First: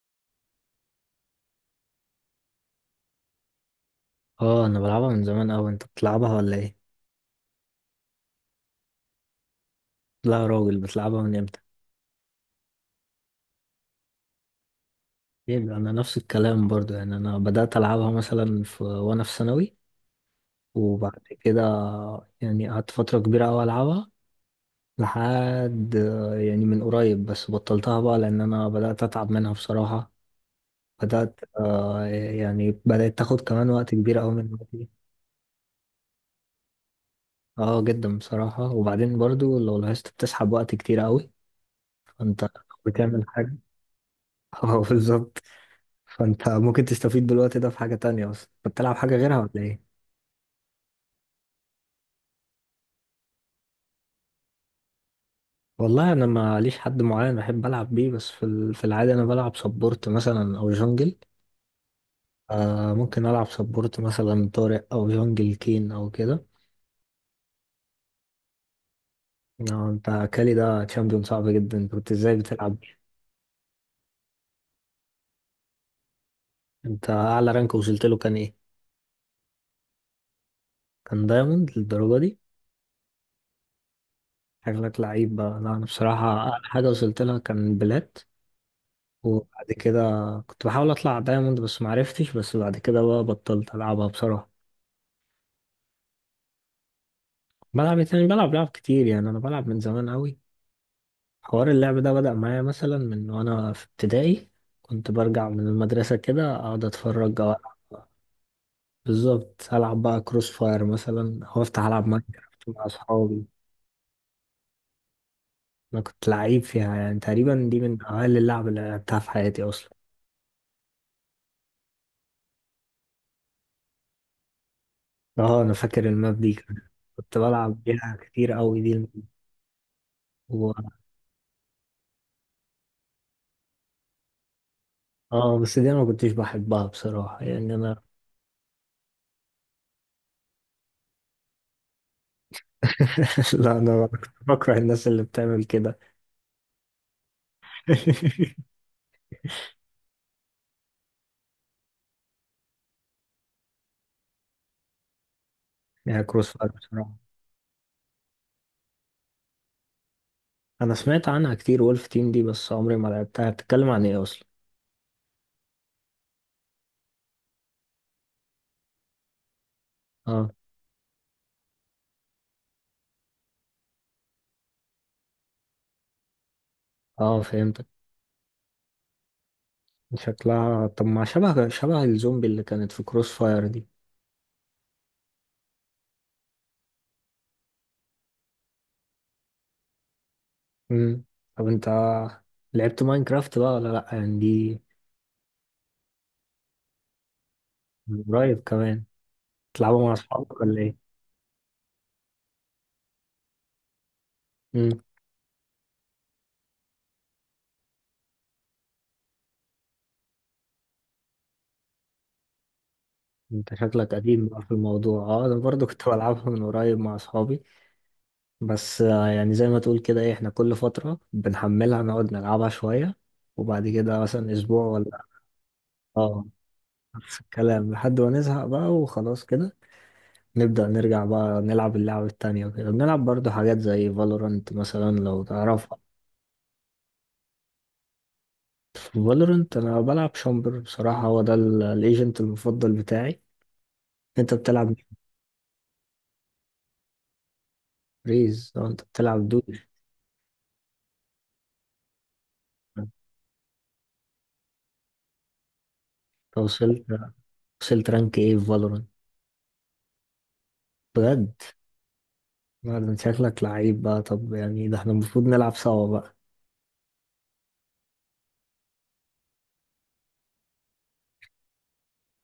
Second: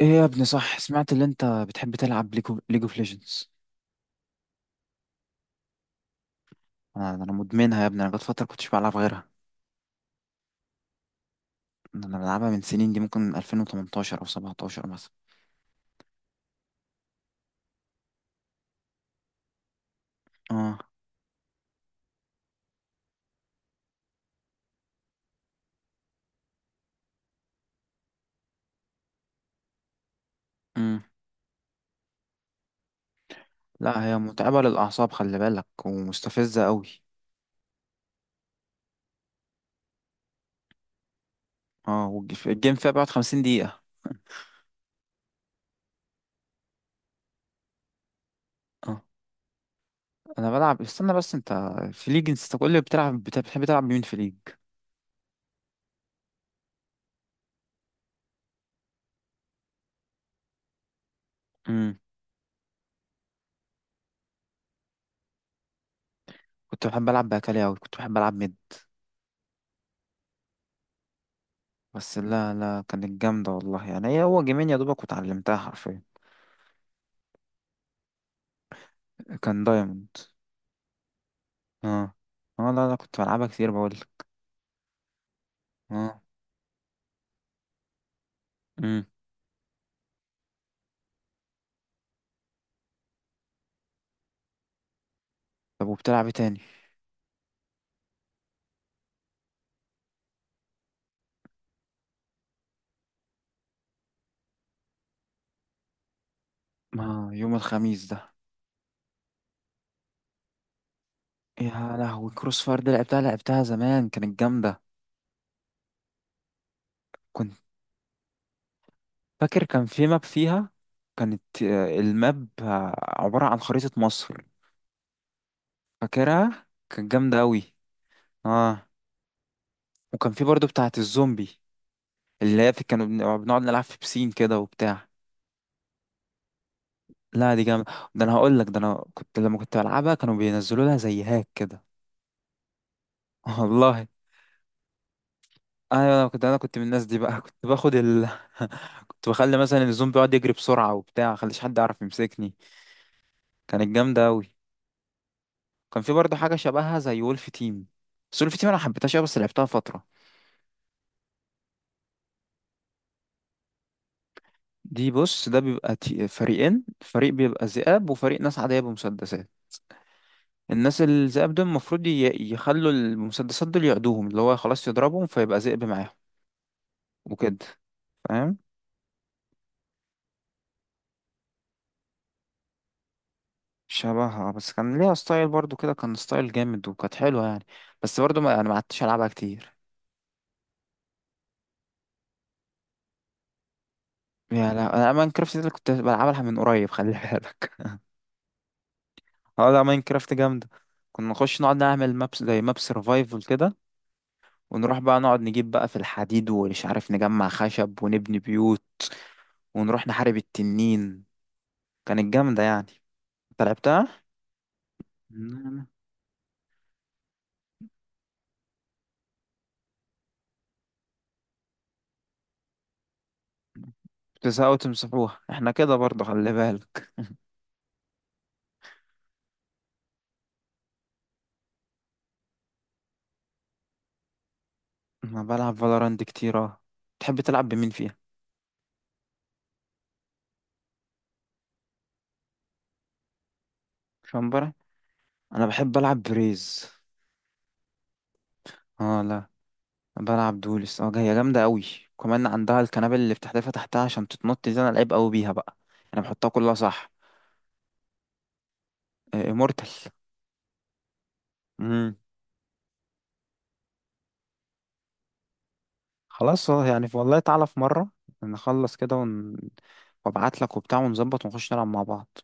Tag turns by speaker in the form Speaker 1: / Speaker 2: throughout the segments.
Speaker 1: ايه يا ابني، صح؟ سمعت اللي انت بتحب تلعب ليجو اوف ليجندز؟
Speaker 2: اه، انا بلعبها من زمان اوي. انت بتلعبها ولا ايه؟
Speaker 1: انا مدمنها يا ابني، انا جت فتره كنتش بلعب غيرها.
Speaker 2: لا يا راجل، بتلعبها من امتى؟
Speaker 1: انا بلعبها من سنين، دي ممكن 2018 او 17 مثلا.
Speaker 2: ايه ده، انا نفس الكلام برضو. يعني انا بدأت العبها مثلا وانا في ثانوي،
Speaker 1: اه.
Speaker 2: وبعد كده يعني قعدت فترة كبيرة اوي العبها لحد يعني من قريب، بس بطلتها بقى لان انا بدأت اتعب منها بصراحة.
Speaker 1: امم.
Speaker 2: بدأت آه يعني بدأت تاخد كمان وقت
Speaker 1: لا، هي
Speaker 2: كبير اوي من
Speaker 1: متعبه
Speaker 2: وقتي.
Speaker 1: للاعصاب، خلي بالك، ومستفزه قوي.
Speaker 2: اه جدا بصراحة، وبعدين برضو لو لاحظت بتسحب وقت كتير اوي.
Speaker 1: اه،
Speaker 2: فانت
Speaker 1: الجيم فيها بيقعد
Speaker 2: بتعمل
Speaker 1: 50
Speaker 2: حاجة؟
Speaker 1: دقيقه.
Speaker 2: اه بالظبط. فانت ممكن تستفيد بالوقت ده في حاجة تانية، بس انت بتلعب
Speaker 1: اه،
Speaker 2: حاجة غيرها ولا ايه؟
Speaker 1: انا بلعب، استنى بس انت. في ليج، انت كل اللي بتلعب، بتحب تلعب بمين في ليج؟
Speaker 2: والله انا ما ليش حد معين بحب العب بيه، بس في العادة انا بلعب سبورت مثلا او جونجل.
Speaker 1: امم.
Speaker 2: ممكن العب سبورت مثلا طارق او جونجل كين او كده.
Speaker 1: كنت بحب العب باكالي قوي، كنت بحب العب ميد.
Speaker 2: انت كالي ده تشامبيون صعب جدا، انت كنت
Speaker 1: بس
Speaker 2: ازاي
Speaker 1: لا
Speaker 2: بتلعب؟
Speaker 1: لا، كانت جامده والله، يعني هي هو جيمين يا دوبك وتعلمتها حرفيا.
Speaker 2: انت اعلى رانك وصلت له كان ايه؟
Speaker 1: كان دايموند.
Speaker 2: كان دايموند
Speaker 1: اه.
Speaker 2: للدرجة دي؟
Speaker 1: اه لا لا، كنت بلعبها كتير بقولك.
Speaker 2: شكلك لعيب بقى. لا، انا
Speaker 1: اه.
Speaker 2: بصراحة اعلى حاجة وصلت لها كان بلات،
Speaker 1: امم.
Speaker 2: وبعد كده كنت بحاول اطلع دايموند بس معرفتش، بس بعد كده بقى بطلت العبها بصراحة.
Speaker 1: طب، وبتلعب ايه تاني؟
Speaker 2: بلعب إيه تاني؟ بلعب لعب كتير، يعني انا بلعب من زمان قوي. حوار اللعب ده بدأ معايا مثلا من وانا في ابتدائي. كنت برجع من المدرسة كده اقعد
Speaker 1: اه،
Speaker 2: اتفرج او
Speaker 1: يوم
Speaker 2: ألعب.
Speaker 1: الخميس ده.
Speaker 2: بالظبط، العب بقى كروس فاير مثلا او افتح
Speaker 1: يا
Speaker 2: العب
Speaker 1: لهوي، كروس
Speaker 2: ماينكرافت
Speaker 1: فاير
Speaker 2: مع
Speaker 1: دي لعبتها
Speaker 2: اصحابي.
Speaker 1: لعبتها زمان، كانت جامدة.
Speaker 2: انا كنت لعيب فيها، يعني
Speaker 1: كنت
Speaker 2: تقريبا دي من اقل اللعب اللي لعبتها في حياتي
Speaker 1: فاكر كان
Speaker 2: اصلا.
Speaker 1: في ماب فيها. كانت الماب عبارة عن خريطة مصر.
Speaker 2: اه، انا فاكر الماب دي
Speaker 1: فاكرها
Speaker 2: كمان.
Speaker 1: كانت
Speaker 2: كنت
Speaker 1: جامدة أوي.
Speaker 2: بلعب بيها كتير قوي،
Speaker 1: اه.
Speaker 2: دي
Speaker 1: وكان في برضو
Speaker 2: و...
Speaker 1: بتاعة الزومبي. اللي هي بنقعد نلعب في بسين كده وبتاع.
Speaker 2: اه بس دي انا ما كنتش بحبها بصراحة.
Speaker 1: لا دي
Speaker 2: يعني
Speaker 1: جامدة،
Speaker 2: انا
Speaker 1: ده أنا هقولك، ده أنا كنت لما كنت بلعبها كانوا بينزلوا لها زي هاك كده.
Speaker 2: لا،
Speaker 1: والله.
Speaker 2: انا كنت بكره الناس اللي بتعمل كده.
Speaker 1: ايوه، انا كنت من الناس دي بقى. كنت باخد ال... كنت بخلي مثلا الزوم بيقعد يجري بسرعه وبتاع، خليش حد يعرف يمسكني. كانت جامده قوي. كان في
Speaker 2: هي
Speaker 1: برضه
Speaker 2: كروس
Speaker 1: حاجه
Speaker 2: فاير
Speaker 1: شبهها
Speaker 2: بصراحة.
Speaker 1: زي وولف تيم. بس وولف تيم انا حبيتهاش أوي، بس لعبتها فتره.
Speaker 2: أنا سمعت عنها كتير وولف تيم دي، بس عمري ما لعبتها، بتتكلم عن إيه أصلا؟
Speaker 1: دي بص، ده بيبقى فريقين، فريق بيبقى ذئاب، وفريق ناس عاديه بمسدسات.
Speaker 2: أه.
Speaker 1: الناس الذئاب دول المفروض يخلوا المسدسات دول يعدوهم، اللي هو خلاص يضربهم فيبقى ذئب معاهم،
Speaker 2: أه،
Speaker 1: وكده.
Speaker 2: فهمتك.
Speaker 1: فاهم.
Speaker 2: شكلها طب ما شبه شبه الزومبي اللي كانت في كروس فاير دي.
Speaker 1: شبهها، بس كان ليها ستايل برضو كده، كان ستايل جامد، وكانت حلوة يعني. بس برضو ما انا، ما عدتش العبها كتير.
Speaker 2: مم. طب أنت لعبت ماينكرافت بقى ولا لأ؟ يعني
Speaker 1: يا
Speaker 2: دي
Speaker 1: لا، انا ماينكرافت دي اللي كنت بلعبها من قريب خلي بالك.
Speaker 2: من قريب كمان.
Speaker 1: اه لا،
Speaker 2: تلعبها مع
Speaker 1: ماينكرافت
Speaker 2: أصحابك
Speaker 1: جامدة.
Speaker 2: ولا إيه؟
Speaker 1: كنا نخش نقعد نعمل مابس، زي ماب سرفايفل كده، ونروح
Speaker 2: مم.
Speaker 1: بقى نقعد نجيب بقى في الحديد، ومش عارف، نجمع خشب ونبني بيوت، ونروح نحارب التنين. كانت جامدة يعني. انت
Speaker 2: أنت شكلك
Speaker 1: لعبتها؟
Speaker 2: قديم بقى في الموضوع. أنا
Speaker 1: نعم.
Speaker 2: برضو كنت بلعبها من قريب مع أصحابي. بس يعني زي ما تقول كده، إيه، إحنا كل فترة بنحملها نقعد نلعبها شوية، وبعد كده مثلا
Speaker 1: بتزهقوا
Speaker 2: أسبوع ولا
Speaker 1: تمسحوها، احنا كده برضو
Speaker 2: اه
Speaker 1: خلي بالك.
Speaker 2: نفس الكلام، لحد ما نزهق بقى وخلاص كده. نبدأ نرجع بقى نلعب اللعبة التانية وكده، بنلعب برضو حاجات زي فالورانت مثلا،
Speaker 1: انا
Speaker 2: لو
Speaker 1: بلعب
Speaker 2: تعرفها.
Speaker 1: فالورانت كتير، اه. تحب تلعب بمين فيها؟
Speaker 2: فالورانت أنا بلعب شامبر بصراحة، هو ده الايجنت المفضل بتاعي. أنت
Speaker 1: شمبرة؟
Speaker 2: بتلعب
Speaker 1: انا بحب العب بريز.
Speaker 2: ريز أو أنت
Speaker 1: اه لا.
Speaker 2: بتلعب دوش؟
Speaker 1: بلعب دولس، اه، هي جامده قوي. كمان عندها
Speaker 2: أنت
Speaker 1: الكنابل اللي بتحدفها تحتها عشان تتنط، دي انا لعيب قوي بيها بقى. انا بحطها كلها
Speaker 2: وصلت
Speaker 1: صح.
Speaker 2: وصلت رانك إيه في فالورانت؟
Speaker 1: امورتال.
Speaker 2: بجد؟
Speaker 1: امم.
Speaker 2: لا، ده أنت شكلك لعيب بقى. طب يعني ده احنا المفروض نلعب سوا بقى.
Speaker 1: خلاص يعني والله تعالى في مره نخلص كده وابعت لك وبتاع ونظبط ونخش نلعب مع بعض.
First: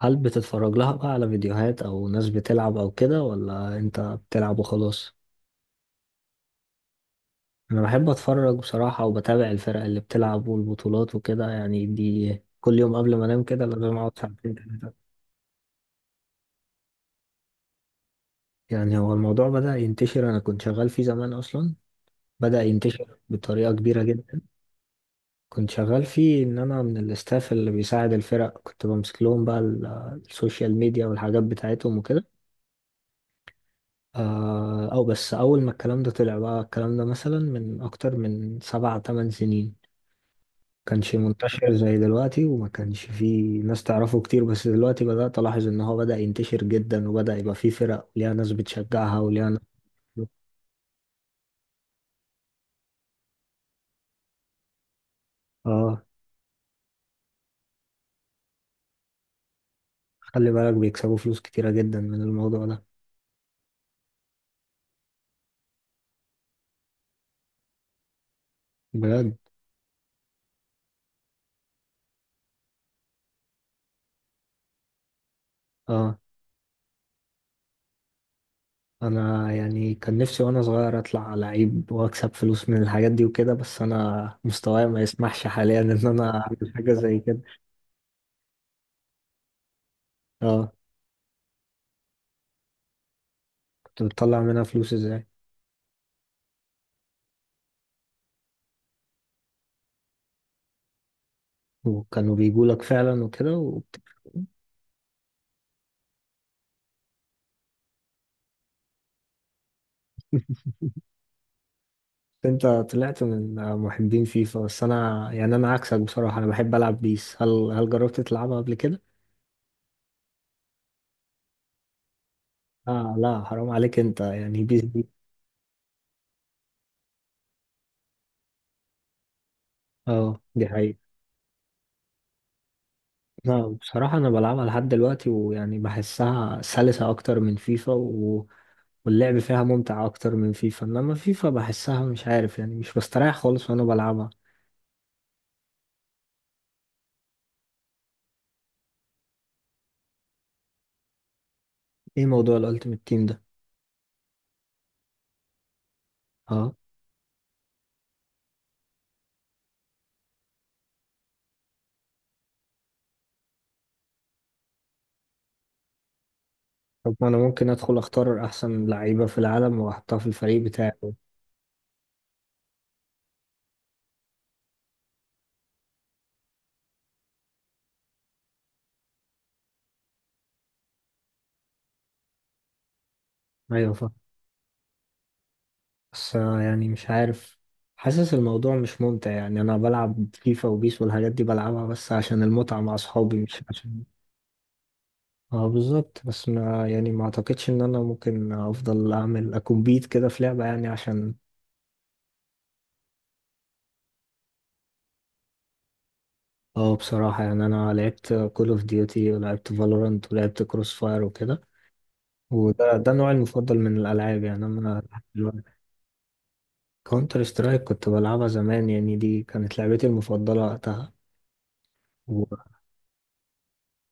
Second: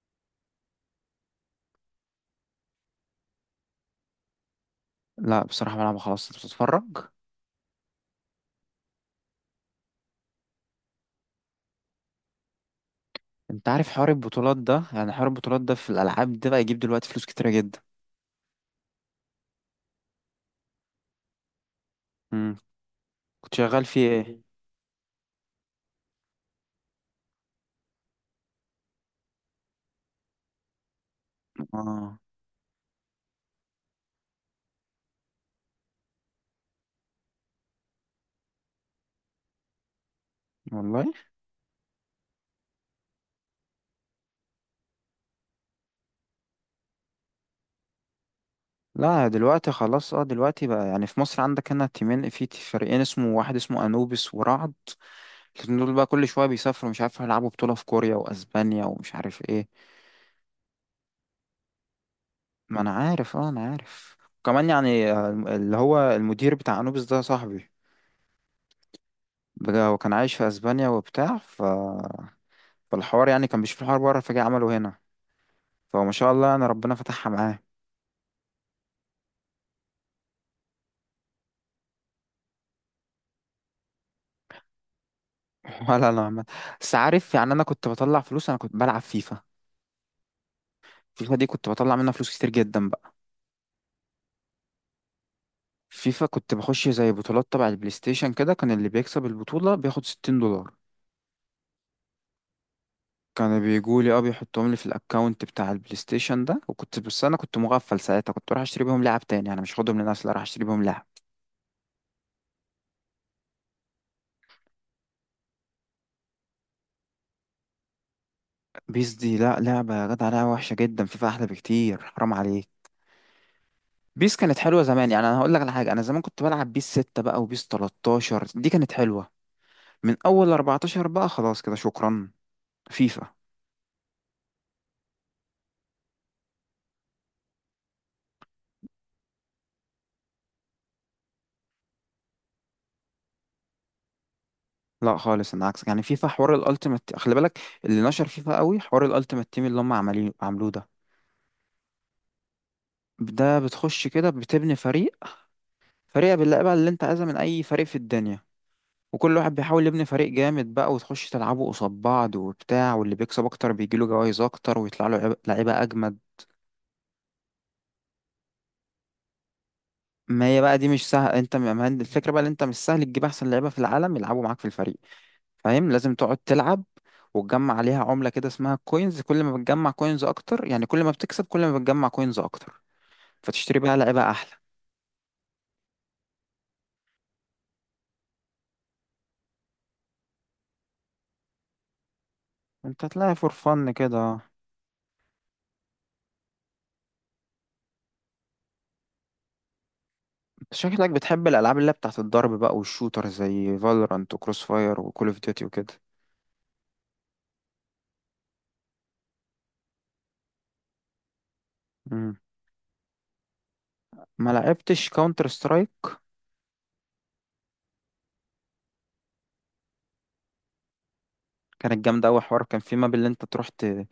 Speaker 2: هل بتتفرج لها بقى على فيديوهات أو ناس بتلعب أو كده، ولا أنت بتلعب وخلاص؟
Speaker 1: لا، بصراحه بلعب خلاص، انت بتتفرج؟
Speaker 2: انا بحب اتفرج بصراحة، وبتابع الفرق اللي بتلعب والبطولات وكده. يعني دي كل يوم قبل ما انام كده
Speaker 1: انت عارف
Speaker 2: لازم
Speaker 1: حوار
Speaker 2: اقعد ساعتين
Speaker 1: البطولات ده،
Speaker 2: 3.
Speaker 1: يعني حوار البطولات ده في الالعاب ده بقى يجيب دلوقتي فلوس كتيره جدا.
Speaker 2: يعني هو الموضوع بدأ ينتشر، انا كنت شغال فيه زمان اصلا.
Speaker 1: امم.
Speaker 2: بدأ ينتشر
Speaker 1: كنت
Speaker 2: بطريقة
Speaker 1: شغال
Speaker 2: كبيرة
Speaker 1: فيه
Speaker 2: جدا.
Speaker 1: ايه؟
Speaker 2: كنت شغال فيه ان انا من الاستاف اللي بيساعد الفرق، كنت بمسك لهم بقى السوشيال ميديا والحاجات بتاعتهم
Speaker 1: اه
Speaker 2: وكده. او بس اول ما الكلام ده طلع بقى، الكلام ده مثلا من اكتر من 7 8 سنين.
Speaker 1: والله.
Speaker 2: كانش منتشر زي دلوقتي، وما كانش فيه ناس تعرفه كتير، بس دلوقتي بدأت ألاحظ إن هو بدأ ينتشر جدا، وبدأ يبقى فيه فرق وليها ناس بتشجعها
Speaker 1: لا،
Speaker 2: وليها ناس.
Speaker 1: دلوقتي خلاص، اه دلوقتي بقى يعني في مصر عندك هنا تيمين، في فريقين، اسمه واحد، اسمه انوبيس ورعد. الاتنين دول
Speaker 2: اه،
Speaker 1: بقى كل شويه بيسافروا، مش عارف، هيلعبوا بطوله في كوريا واسبانيا ومش عارف ايه.
Speaker 2: خلي بالك بيكسبوا فلوس كتيرة جدا من الموضوع
Speaker 1: ما
Speaker 2: ده.
Speaker 1: انا عارف، اه انا عارف. كمان يعني اللي هو المدير بتاع انوبيس ده صاحبي.
Speaker 2: بجد؟
Speaker 1: بجد، هو كان عايش في اسبانيا وبتاع، فالحوار يعني كان بيشوف الحوار بره فجاه عمله هنا. فما
Speaker 2: اه،
Speaker 1: شاء الله، انا ربنا فتحها معاه.
Speaker 2: أنا يعني كان نفسي وأنا صغير أطلع لعيب وأكسب فلوس من الحاجات دي وكده، بس أنا مستواي ما يسمحش حاليا إن
Speaker 1: ولا انا
Speaker 2: أنا
Speaker 1: عمال-
Speaker 2: أعمل حاجة
Speaker 1: بس
Speaker 2: زي
Speaker 1: عارف
Speaker 2: كده.
Speaker 1: يعني، انا كنت بطلع فلوس، انا كنت بلعب فيفا.
Speaker 2: اه،
Speaker 1: فيفا دي كنت بطلع منها فلوس كتير جدا.
Speaker 2: كنت بتطلع منها فلوس إزاي؟
Speaker 1: فيفا كنت بخش زي بطولات تبع البلاي ستيشن كده، كان اللي بيكسب البطولة بياخد 60 دولار.
Speaker 2: وكانوا بيجولك فعلا وكده
Speaker 1: كانوا بيجولي اه، بيحطهم لي في الاكونت بتاع البلاي ستيشن ده، وكنت، بس انا كنت مغفل ساعتها، كنت بروح اشتري بيهم لعب تاني، انا مش هاخدهم لنفسي، لا راح اشتري بيهم لعب.
Speaker 2: انت طلعت من محبين فيفا، بس انا يعني انا عكسك بصراحة، انا بحب العب بيس. هل جربت تلعبها قبل كده؟
Speaker 1: بيس دي لا، لعبة يا جدع، لعبة وحشة جدا، فيفا احلى بكتير حرام عليك.
Speaker 2: اه لا، حرام عليك انت
Speaker 1: بيس كانت
Speaker 2: يعني
Speaker 1: حلوة
Speaker 2: بيس دي.
Speaker 1: زمان يعني، انا هقول لك على حاجة، انا زمان كنت بلعب بيس 6 بقى وبيس 13، دي كانت حلوة. من
Speaker 2: اه
Speaker 1: اول
Speaker 2: دي حقيقة.
Speaker 1: 14 بقى خلاص كده شكرا. فيفا.
Speaker 2: لا بصراحة انا بلعبها لحد دلوقتي، ويعني بحسها سلسة اكتر من فيفا واللعب فيها ممتع اكتر من فيفا، انما فيفا بحسها مش عارف، يعني مش بستريح خالص وانا بلعبها.
Speaker 1: لا خالص، انا عكسك يعني، فيفا حوار الالتيمت خلي بالك. اللي نشر فيفا قوي حوار الالتيمت تيم اللي هم عمالين عملوه ده.
Speaker 2: ايه موضوع الالتيميت تيم ده؟
Speaker 1: ده بتخش كده بتبني فريق، فريق باللعيبه
Speaker 2: اه.
Speaker 1: اللي انت عايزها من اي فريق في الدنيا. وكل واحد بيحاول يبني فريق جامد بقى، وتخش تلعبوا قصاد بعض وبتاع، واللي بيكسب اكتر بيجيله جوائز اكتر ويطلع له لعيبه اجمد.
Speaker 2: طب ما انا ممكن ادخل اختار احسن لعيبة في العالم واحطها في
Speaker 1: ما هي
Speaker 2: الفريق
Speaker 1: بقى دي
Speaker 2: بتاعي؟
Speaker 1: مش سهل، انت هي الفكره بقى، ان انت مش سهل تجيب احسن لعيبه في العالم يلعبوا معاك في الفريق. فاهم، لازم تقعد تلعب، وتجمع عليها عملة كده اسمها كوينز، كل ما بتجمع كوينز اكتر، يعني كل ما بتكسب، كل ما بتجمع كوينز اكتر فتشتري
Speaker 2: ايوه،
Speaker 1: بقى لعيبة احلى.
Speaker 2: بس يعني مش عارف، حاسس الموضوع مش ممتع. يعني انا بلعب فيفا وبيس والحاجات دي بلعبها بس عشان المتعة مع
Speaker 1: انت هتلاقي
Speaker 2: اصحابي
Speaker 1: فور
Speaker 2: مش
Speaker 1: فن
Speaker 2: عشان.
Speaker 1: كده.
Speaker 2: اه بالظبط، بس ما يعني ما اعتقدش ان انا ممكن افضل اعمل اكمبيت كده في لعبة،
Speaker 1: انت
Speaker 2: يعني
Speaker 1: شكلك
Speaker 2: عشان.
Speaker 1: بتحب الالعاب اللي هي بتاعت الضرب بقى والشوتر، زي فالورانت وكروس فاير وكول اوف ديوتي وكده.
Speaker 2: اه بصراحة يعني انا لعبت كول اوف ديوتي ولعبت فالورانت ولعبت كروس فاير وكده.
Speaker 1: مم.
Speaker 2: وده نوعي المفضل من الالعاب،
Speaker 1: ما
Speaker 2: يعني انا.
Speaker 1: لعبتش كاونتر سترايك.
Speaker 2: كونتر سترايك كنت بلعبها زمان، يعني دي كانت لعبتي المفضلة وقتها.
Speaker 1: كانت جامدة أوي، حوار، كان في ماب اللي أنت تروح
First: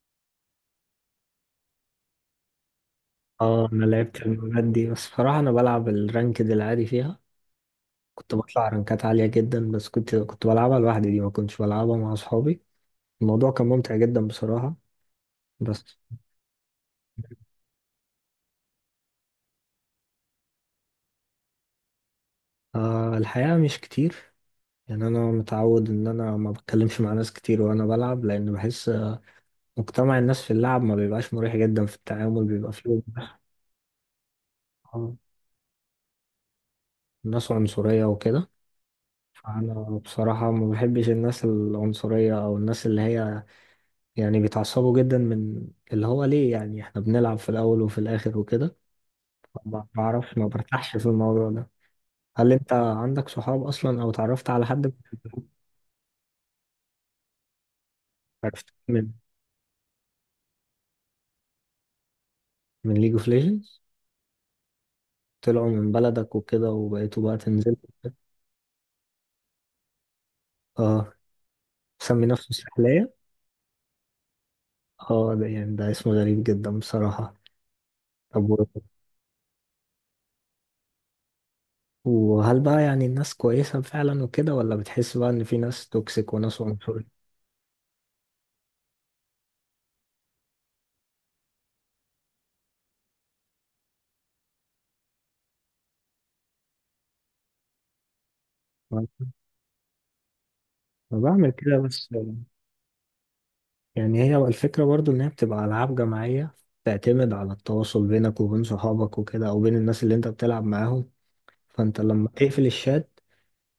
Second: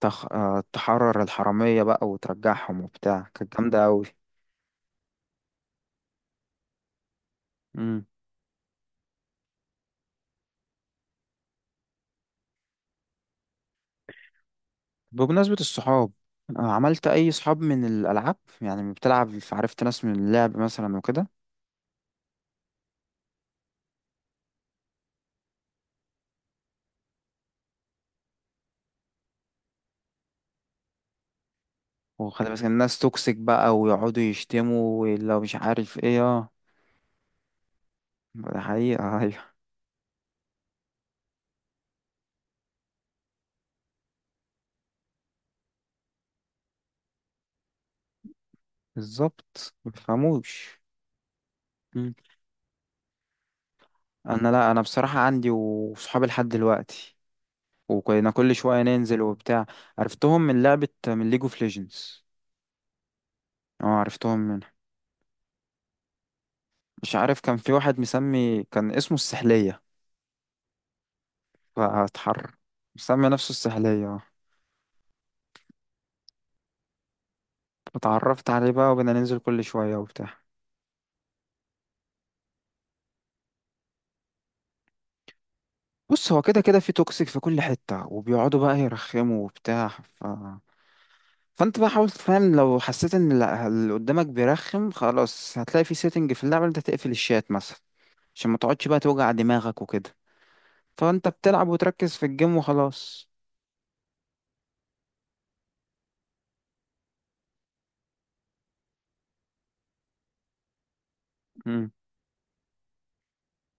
Speaker 1: تخ... آه، تحرر الحرامية بقى وترجعهم وبتاع، كانت
Speaker 2: اه،
Speaker 1: جامدة
Speaker 2: انا
Speaker 1: أوي.
Speaker 2: لعبت المبات دي، بس بصراحة انا بلعب الرانكد العادي فيها. كنت بطلع رانكات عالية جدا، بس كنت بلعبها لوحدي، دي ما كنتش بلعبها مع اصحابي. الموضوع كان ممتع جدا بصراحة.
Speaker 1: بمناسبة
Speaker 2: بس
Speaker 1: الصحاب، عملت أي صحاب من الألعاب؟ يعني بتلعب عرفت ناس من اللعب مثلا وكده.
Speaker 2: الحقيقة مش كتير. يعني انا متعود ان انا ما بتكلمش مع ناس كتير وانا بلعب، لان بحس مجتمع الناس في اللعب ما بيبقاش مريح جدا في التعامل،
Speaker 1: وخلي بالك
Speaker 2: بيبقى
Speaker 1: الناس
Speaker 2: فيه
Speaker 1: توكسيك بقى، ويقعدوا يشتموا
Speaker 2: آه،
Speaker 1: ولو مش عارف ايه، اه.
Speaker 2: ناس عنصرية وكده.
Speaker 1: ده حقيقة. أيوه.
Speaker 2: فانا بصراحة ما بحبش الناس العنصرية او الناس اللي هي يعني بيتعصبوا جدا من اللي هو ليه، يعني احنا بنلعب في الاول وفي الاخر وكده.
Speaker 1: بالظبط،
Speaker 2: ما بعرفش، ما
Speaker 1: مبيفهموش.
Speaker 2: برتاحش في الموضوع ده.
Speaker 1: مم.
Speaker 2: هل انت عندك صحاب اصلا او
Speaker 1: أنا
Speaker 2: اتعرفت على
Speaker 1: لأ، أنا
Speaker 2: حد؟
Speaker 1: بصراحة عندي وصحابي لحد دلوقتي، وكنا كل
Speaker 2: عرفت
Speaker 1: شوية
Speaker 2: من
Speaker 1: ننزل وبتاع. عرفتهم من لعبة، من ليج اوف ليجندز.
Speaker 2: من ليج اوف ليجندز.
Speaker 1: اه، عرفتهم منها.
Speaker 2: طلعوا من بلدك وكده
Speaker 1: مش
Speaker 2: وبقيتوا بقى
Speaker 1: عارف، كان في
Speaker 2: تنزلوا؟
Speaker 1: واحد مسمي، كان اسمه السحلية.
Speaker 2: اه، مسمي نفسه
Speaker 1: فاتحر.
Speaker 2: سحلية.
Speaker 1: مسمي نفسه السحلية.
Speaker 2: اه، ده يعني ده اسم غريب جدا بصراحة. طب
Speaker 1: اتعرفت عليه بقى، وبدنا ننزل كل شوية وبتاع.
Speaker 2: وهل بقى يعني الناس كويسة فعلا وكده، ولا بتحس بقى ان في ناس
Speaker 1: بص،
Speaker 2: توكسيك
Speaker 1: هو كده
Speaker 2: وناس
Speaker 1: كده في
Speaker 2: عنصرية؟
Speaker 1: توكسيك في كل حتة، وبيقعدوا بقى يرخموا وبتاع، فانت بقى حاول تفهم، لو حسيت ان اللي قدامك بيرخم خلاص، هتلاقي في سيتنج في اللعبة إن انت تقفل الشات مثلا، عشان ما تقعدش بقى
Speaker 2: ما
Speaker 1: توجع دماغك وكده. فانت
Speaker 2: بعمل
Speaker 1: بتلعب
Speaker 2: كده، بس
Speaker 1: وتركز في الجيم وخلاص.
Speaker 2: يعني هي الفكرة برضو إن هي بتبقى ألعاب جماعية، تعتمد على التواصل بينك وبين صحابك وكده، أو بين الناس اللي أنت بتلعب معاهم.
Speaker 1: امم.
Speaker 2: فأنت لما تقفل الشات،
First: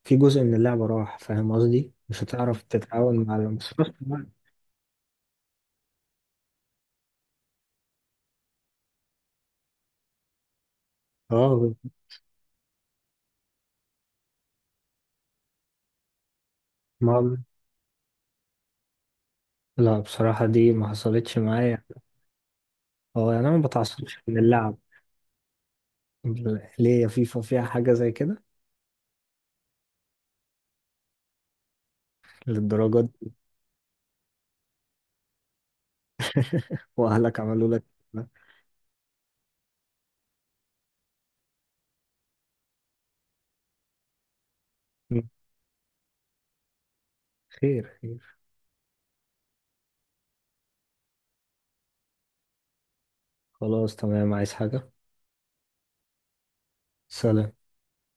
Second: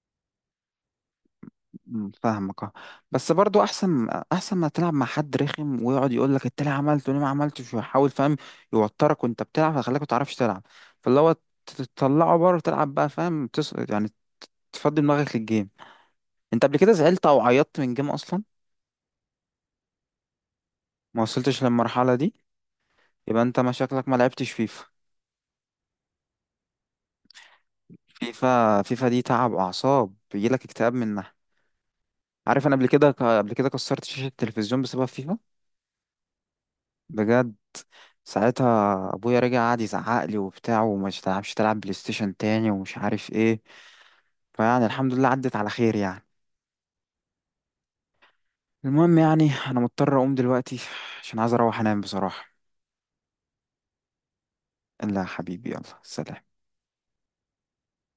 Speaker 2: في جزء من اللعبة راح، فاهم قصدي؟
Speaker 1: مم،
Speaker 2: مش هتعرف
Speaker 1: فاهمك اه.
Speaker 2: تتعاون
Speaker 1: بس
Speaker 2: مع
Speaker 1: برضو
Speaker 2: بس في نفس
Speaker 1: احسن،
Speaker 2: الوقت.
Speaker 1: احسن ما تلعب مع حد رخم ويقعد يقول لك انت ليه عملت وليه ما عملتش، ويحاول فاهم، يوترك وانت بتلعب فيخليك ما تعرفش تلعب، فاللي هو
Speaker 2: اه
Speaker 1: تطلعه بره تلعب بقى، فاهم يعني تفضي دماغك للجيم. انت قبل كده زعلت
Speaker 2: ما
Speaker 1: او عيطت من جيم اصلا؟
Speaker 2: لا بصراحة دي ما
Speaker 1: ما
Speaker 2: حصلتش
Speaker 1: وصلتش
Speaker 2: معايا.
Speaker 1: للمرحله دي.
Speaker 2: اه
Speaker 1: يبقى
Speaker 2: يعني أنا
Speaker 1: انت
Speaker 2: ما
Speaker 1: مشاكلك ما
Speaker 2: بتعصبش من
Speaker 1: لعبتش
Speaker 2: اللعب.
Speaker 1: فيفا.
Speaker 2: ليه؟ يا فيفا فيها حاجة زي كده؟
Speaker 1: فيفا، فيفا دي تعب اعصاب، بيجيلك اكتئاب منها. عارف، انا قبل
Speaker 2: للدرجة
Speaker 1: كده،
Speaker 2: دي؟
Speaker 1: قبل كده كسرت شاشه التلفزيون بسبب فيفا.
Speaker 2: وأهلك
Speaker 1: بجد،
Speaker 2: عملوا لك كده؟
Speaker 1: ساعتها ابويا رجع قعد يزعق لي وبتاع، وما تلعبش تلعب بلاي ستيشن تاني ومش عارف ايه، فيعني الحمد لله عدت على خير يعني.
Speaker 2: خير خير.
Speaker 1: المهم يعني، انا مضطر اقوم دلوقتي عشان عايز اروح انام بصراحة.
Speaker 2: خلاص تمام، عايز حاجة؟
Speaker 1: لا يا حبيبي، يلا سلام.
Speaker 2: سلام.